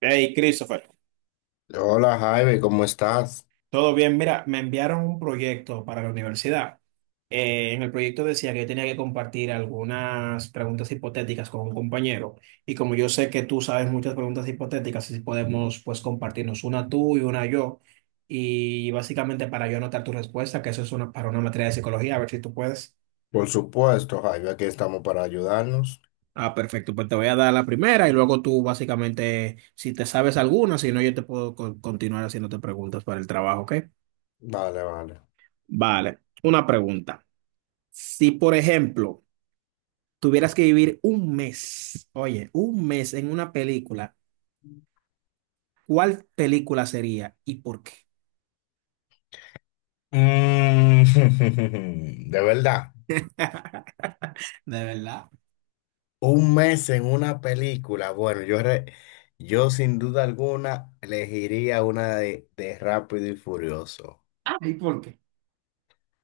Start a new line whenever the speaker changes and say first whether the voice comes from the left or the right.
right: Hey, Christopher,
left: Hola Jaime, ¿cómo estás?
right: ¿todo bien? Mira, me enviaron un proyecto para la universidad. En el proyecto decía que yo tenía que compartir algunas preguntas hipotéticas con un compañero. Y como yo sé que tú sabes muchas preguntas hipotéticas, si podemos pues compartirnos una tú y una yo. Y básicamente para yo anotar tu respuesta, que eso es una, para una materia de psicología, a ver si tú puedes.
left: Por supuesto, Jaime, aquí estamos para ayudarnos.
right: Ah, perfecto. Pues te voy a dar la primera y luego tú básicamente, si te sabes alguna, si no, yo te puedo continuar haciéndote preguntas para el trabajo, ¿ok?
left: Vale, vale.
right: Vale, una pregunta. Si, por ejemplo, tuvieras que vivir un mes, oye, un mes en una película, ¿cuál película sería y por qué?
left: Mm. De verdad,
right: De verdad.
left: un mes en una película. Bueno, yo sin duda alguna elegiría una de Rápido y Furioso.
right: Ah, ¿y por qué?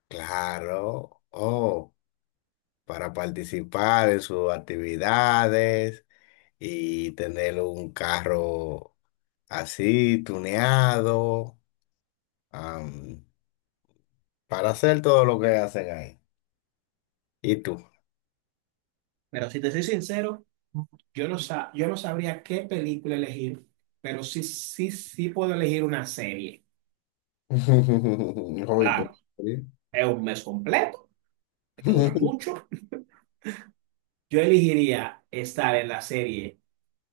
left: Claro, oh, para participar en sus actividades y tener un carro así, tuneado, para hacer todo lo que hacen ahí. ¿Y tú?
right: Pero si te soy sincero, yo no sabría qué película elegir, pero sí, sí, sí puedo elegir una serie.
left: Joder, ¿cómo
right: Claro,
left: sería?
right: es un mes completo, que dura mucho. Yo elegiría estar en la serie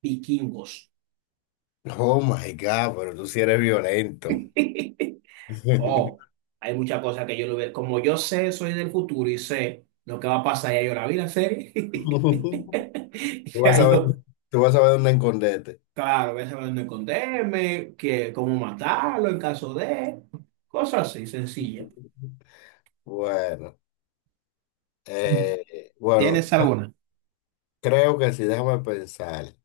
right: Vikingos.
left: Oh my God, pero tú sí eres violento.
right: Oh, hay muchas cosas que yo no veo. Como yo sé, soy del futuro y sé lo que va a pasar, ya yo la vi la serie.
left: Tú vas
right: Ya
left: a ver,
right: yo,
left: tú vas a ver dónde esconderte.
right: claro, voy a saber dónde esconderme, que cómo matarlo en caso de, cosas así, sencillas.
left: Bueno,
right: ¿Tienes
left: bueno,
right: alguna?
left: creo que sí, déjame pensar.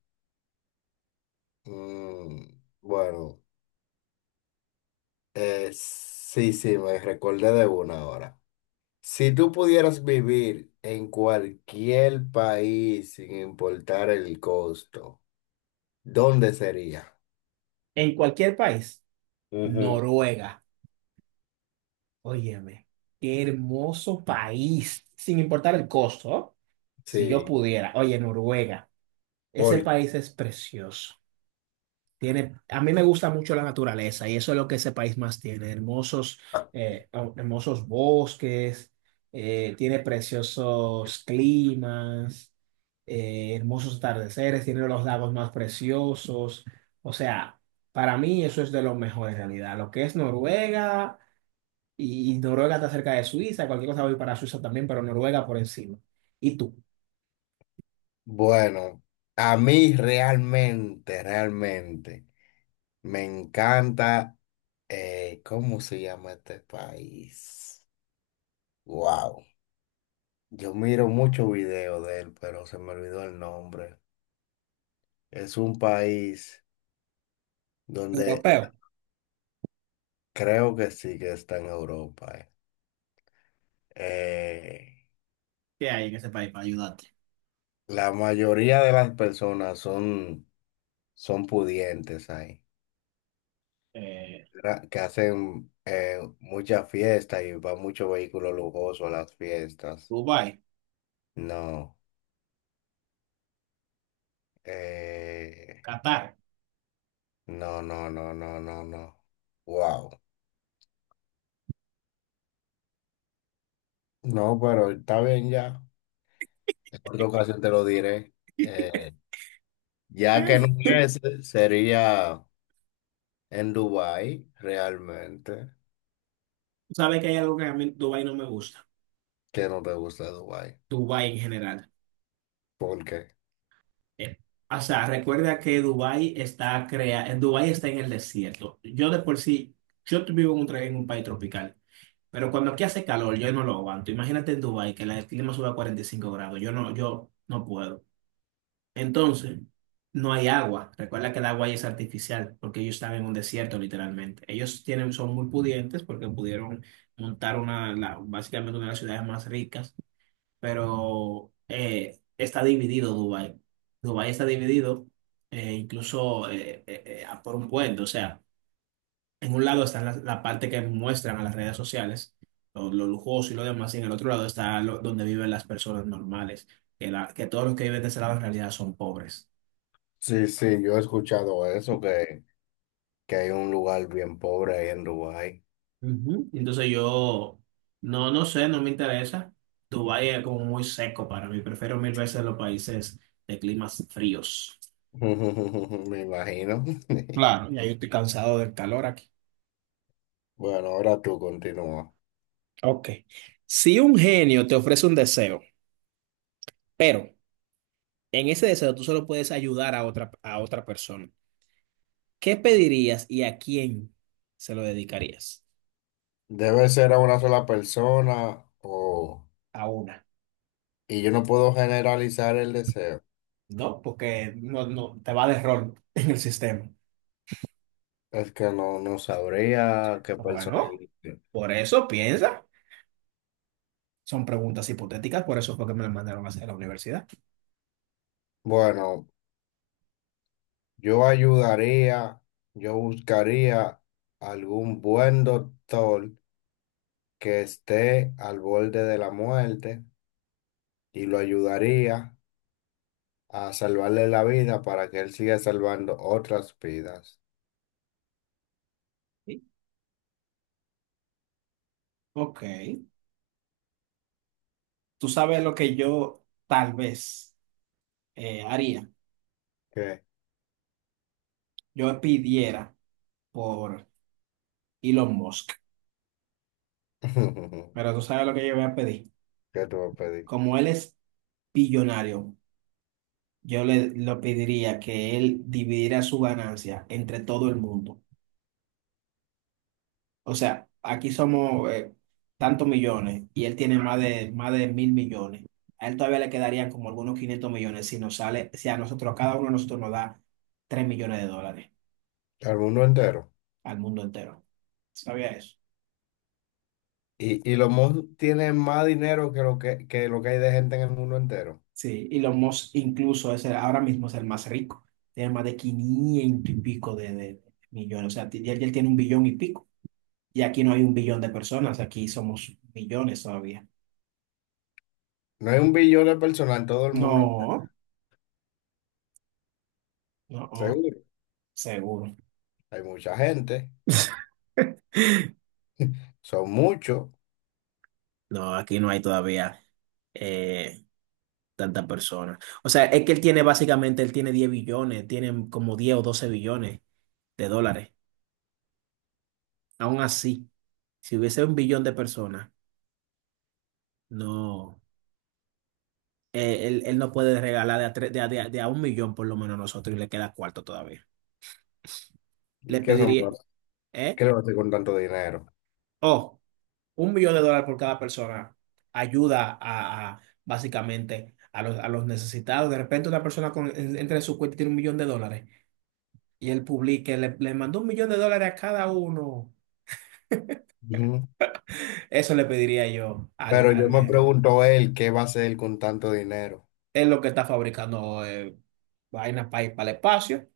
left: Bueno, sí, sí, me recordé de una ahora. Si tú pudieras vivir en cualquier país sin importar el costo, ¿dónde sería?
right: En cualquier país,
left: Ujú.
right: Noruega, óyeme, qué hermoso país, sin importar el costo, ¿oh? Si yo
left: Sí.
right: pudiera, oye, Noruega, ese
left: Por-
right: país es precioso. A mí me gusta mucho la naturaleza y eso es lo que ese país más tiene.
left: ah,
right: Oh, hermosos bosques, tiene preciosos climas, hermosos atardeceres, tiene los lagos más preciosos. O sea, para mí eso es de lo mejor en realidad. Lo que es Noruega y Noruega está cerca de Suiza, cualquier cosa voy para Suiza también, pero Noruega por encima. ¿Y tú?
left: Bueno, a mí realmente, realmente me encanta, ¿cómo se llama este país? Wow, yo miro muchos videos de él, pero se me olvidó el nombre. Es un país donde
right: Europeo.
left: creo que sí que está en Europa. Eh,
right: ¿Qué hay en ese país para ayudarte?
left: la mayoría de las personas son pudientes ahí.
right: Eh,
left: Que hacen, mucha fiesta y va mucho vehículo lujoso a las fiestas.
right: Dubái,
left: No, eh,
right: Qatar.
left: no, no, no, no, no, no. Wow. No, pero está bien ya. En otra ocasión te lo diré. Eh, ya que no es, sería en Dubái, realmente,
right: Sabes que hay algo que a mí Dubái no me gusta.
left: que no te gusta Dubái.
right: Dubái en general.
left: ¿Por qué?
right: Eh, o sea, recuerda que en Dubái está en el desierto. Yo de por sí, vivo en en un país tropical, pero cuando aquí hace calor, yo no lo aguanto. Imagínate en Dubái que el clima sube a 45 grados. Yo no puedo. Entonces, no hay agua. Recuerda que el agua ahí es artificial, porque ellos están en un desierto, literalmente. Son muy pudientes porque pudieron montar básicamente una de las ciudades más ricas, pero está dividido Dubái. Dubái está dividido, incluso, por un puente. O sea, en un lado está la parte que muestran a las redes sociales, lo lujoso y lo demás, y en el otro lado está donde viven las personas normales, que todos los que viven de ese lado en realidad son pobres.
left: Sí, sí, yo he escuchado eso, que hay un lugar bien pobre ahí en Dubái.
right: Ujú. No sé, no me interesa. Dubái es como muy seco para mí, prefiero mil veces los países de climas fríos.
left: Me imagino.
right: Claro. Ya yo estoy cansado del calor aquí.
left: Bueno, ahora tú continúa.
right: Ok. Si un genio te ofrece un deseo, pero en ese deseo tú solo puedes ayudar a otra persona, ¿qué pedirías y a quién se lo dedicarías?
left: ¿Debe ser a una sola persona o...?
right: A una,
left: Y yo no puedo generalizar el deseo.
right: ¿no? Porque no te va de error en el sistema.
left: Es que no, no sabría qué persona
right: Bueno,
left: elegir.
right: por eso piensa. Son preguntas hipotéticas, por eso fue que me las mandaron a hacer a la universidad.
left: Bueno, yo ayudaría, yo buscaría algún buen doctor que esté al borde de la muerte y lo ayudaría a salvarle la vida para que él siga salvando otras vidas.
right: Sí. Ok. Tú sabes lo que yo tal vez haría.
left: ¿Qué?
right: Yo pidiera por Elon Musk. Pero tú sabes lo que yo voy a pedir.
left: Que tú me pedí.
right: Como él es billonario, yo le lo pediría que él dividiera su ganancia entre todo el mundo. O sea, aquí somos tantos millones y él tiene más de 1.000 millones. A él todavía le quedarían como algunos 500 millones si si a nosotros, cada uno de nosotros nos da 3 millones de dólares
left: Al mundo entero.
right: al mundo entero. ¿Sabía eso?
left: Y los mods tienen más dinero que lo que hay de gente en el mundo entero.
right: Sí, Elon Musk incluso ahora mismo es el más rico. Tiene más de 500 y pico de millones. O sea, ya él tiene 1 billón y pico. Y aquí no hay 1 billón de personas, aquí somos millones todavía.
left: No hay 1 billón de personas en todo el mundo entero.
right: No, no, no,
left: Seguro.
right: seguro.
left: Hay mucha gente. Son muchos.
right: No, aquí no hay todavía eh, tantas personas. O sea, es que él tiene 10 billones, tiene como 10 o 12 millardos de dólares. Aún así, si hubiese 1 billón de personas, no. Él no puede regalar de a, tres- de, a, de a- de a 1 millón por lo menos a nosotros y le queda cuarto todavía.
left: ¿Y
right: Le
left: qué son?
right: pediría, ¿eh?
left: ¿Qué le va a hacer con tanto dinero?
right: Oh, un millón de dólares por cada persona ayuda básicamente a los necesitados. De repente una persona entra en su cuenta y tiene 1 millón de dólares y le mandó 1 millón de dólares a cada uno.
left: Ujú.
right: Eso le pediría yo al,
left: Pero yo
right: al
left: me
right: gerente.
left: pregunto él, ¿qué va a hacer con tanto dinero?
right: Es lo que está fabricando, vainas para ir para el espacio,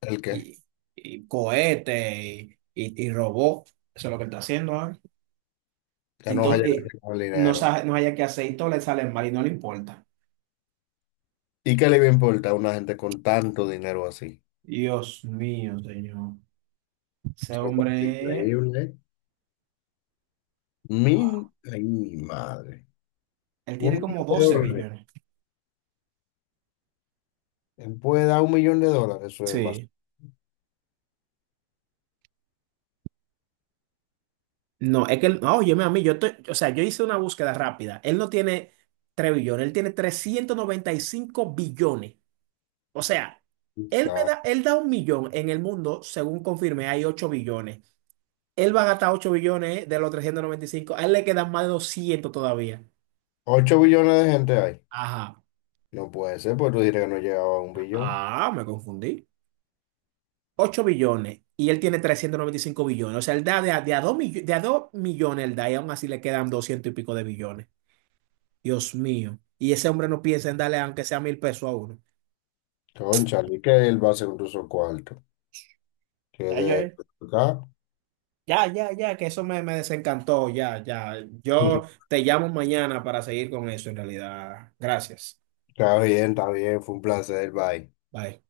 left: ¿El qué?
right: y, y cohetes y, y robot. Eso es lo que está haciendo ahora.
left: Ya
right: Y,
left: no va a
right: to-
left: llegar
right: y
left: con el
right: no,
left: dinero.
right: sabe no haya que hacer y todo le sale mal y no le importa.
left: ¿Y qué le va a importar a una gente con tanto dinero así?
right: Dios mío, señor. Ese
left: Eso es
right: hombre,
left: increíble, ¿eh? Mi,
right: wow.
left: ay, mi madre.
right: Él
left: Un
right: tiene como
left: millón de
right: 12
left: dólares.
right: billones.
left: Él puede dar $1 millón, eso es más.
right: Sí. No, es que, no, óyeme a mí, o sea, yo hice una búsqueda rápida. Él no tiene 3 billones, él tiene 395 billones. O sea,
left: O
right: él me
left: sea,
right: da, él da 1 millón en el mundo, según confirmé, hay 8 billones. Él va a gastar 8 billones de los 395. A él le quedan más de 200 todavía.
left: 8 billones de gente hay.
right: Ajá.
left: No puede ser, pues tú dirás que no llegaba a 1 billón.
right: Ah, me confundí. 8 billones y él tiene 395 billones. O sea, él da de a 2 millones, de a 2 millones él da y aún así le quedan 200 y pico de billones. Dios mío. Y ese hombre no piensa en darle aunque sea 1.000 pesos a uno.
left: Cónchale, que él va a ser un uso cuarto. Que
right: Ya,
left: de
right: yo-
left: acá.
right: ya, ya, ya, que eso me desencantó. Ya, ya. Yo te llamo mañana para seguir con eso en realidad. Gracias.
left: Está bien, fue un placer, bye.
right: Bye.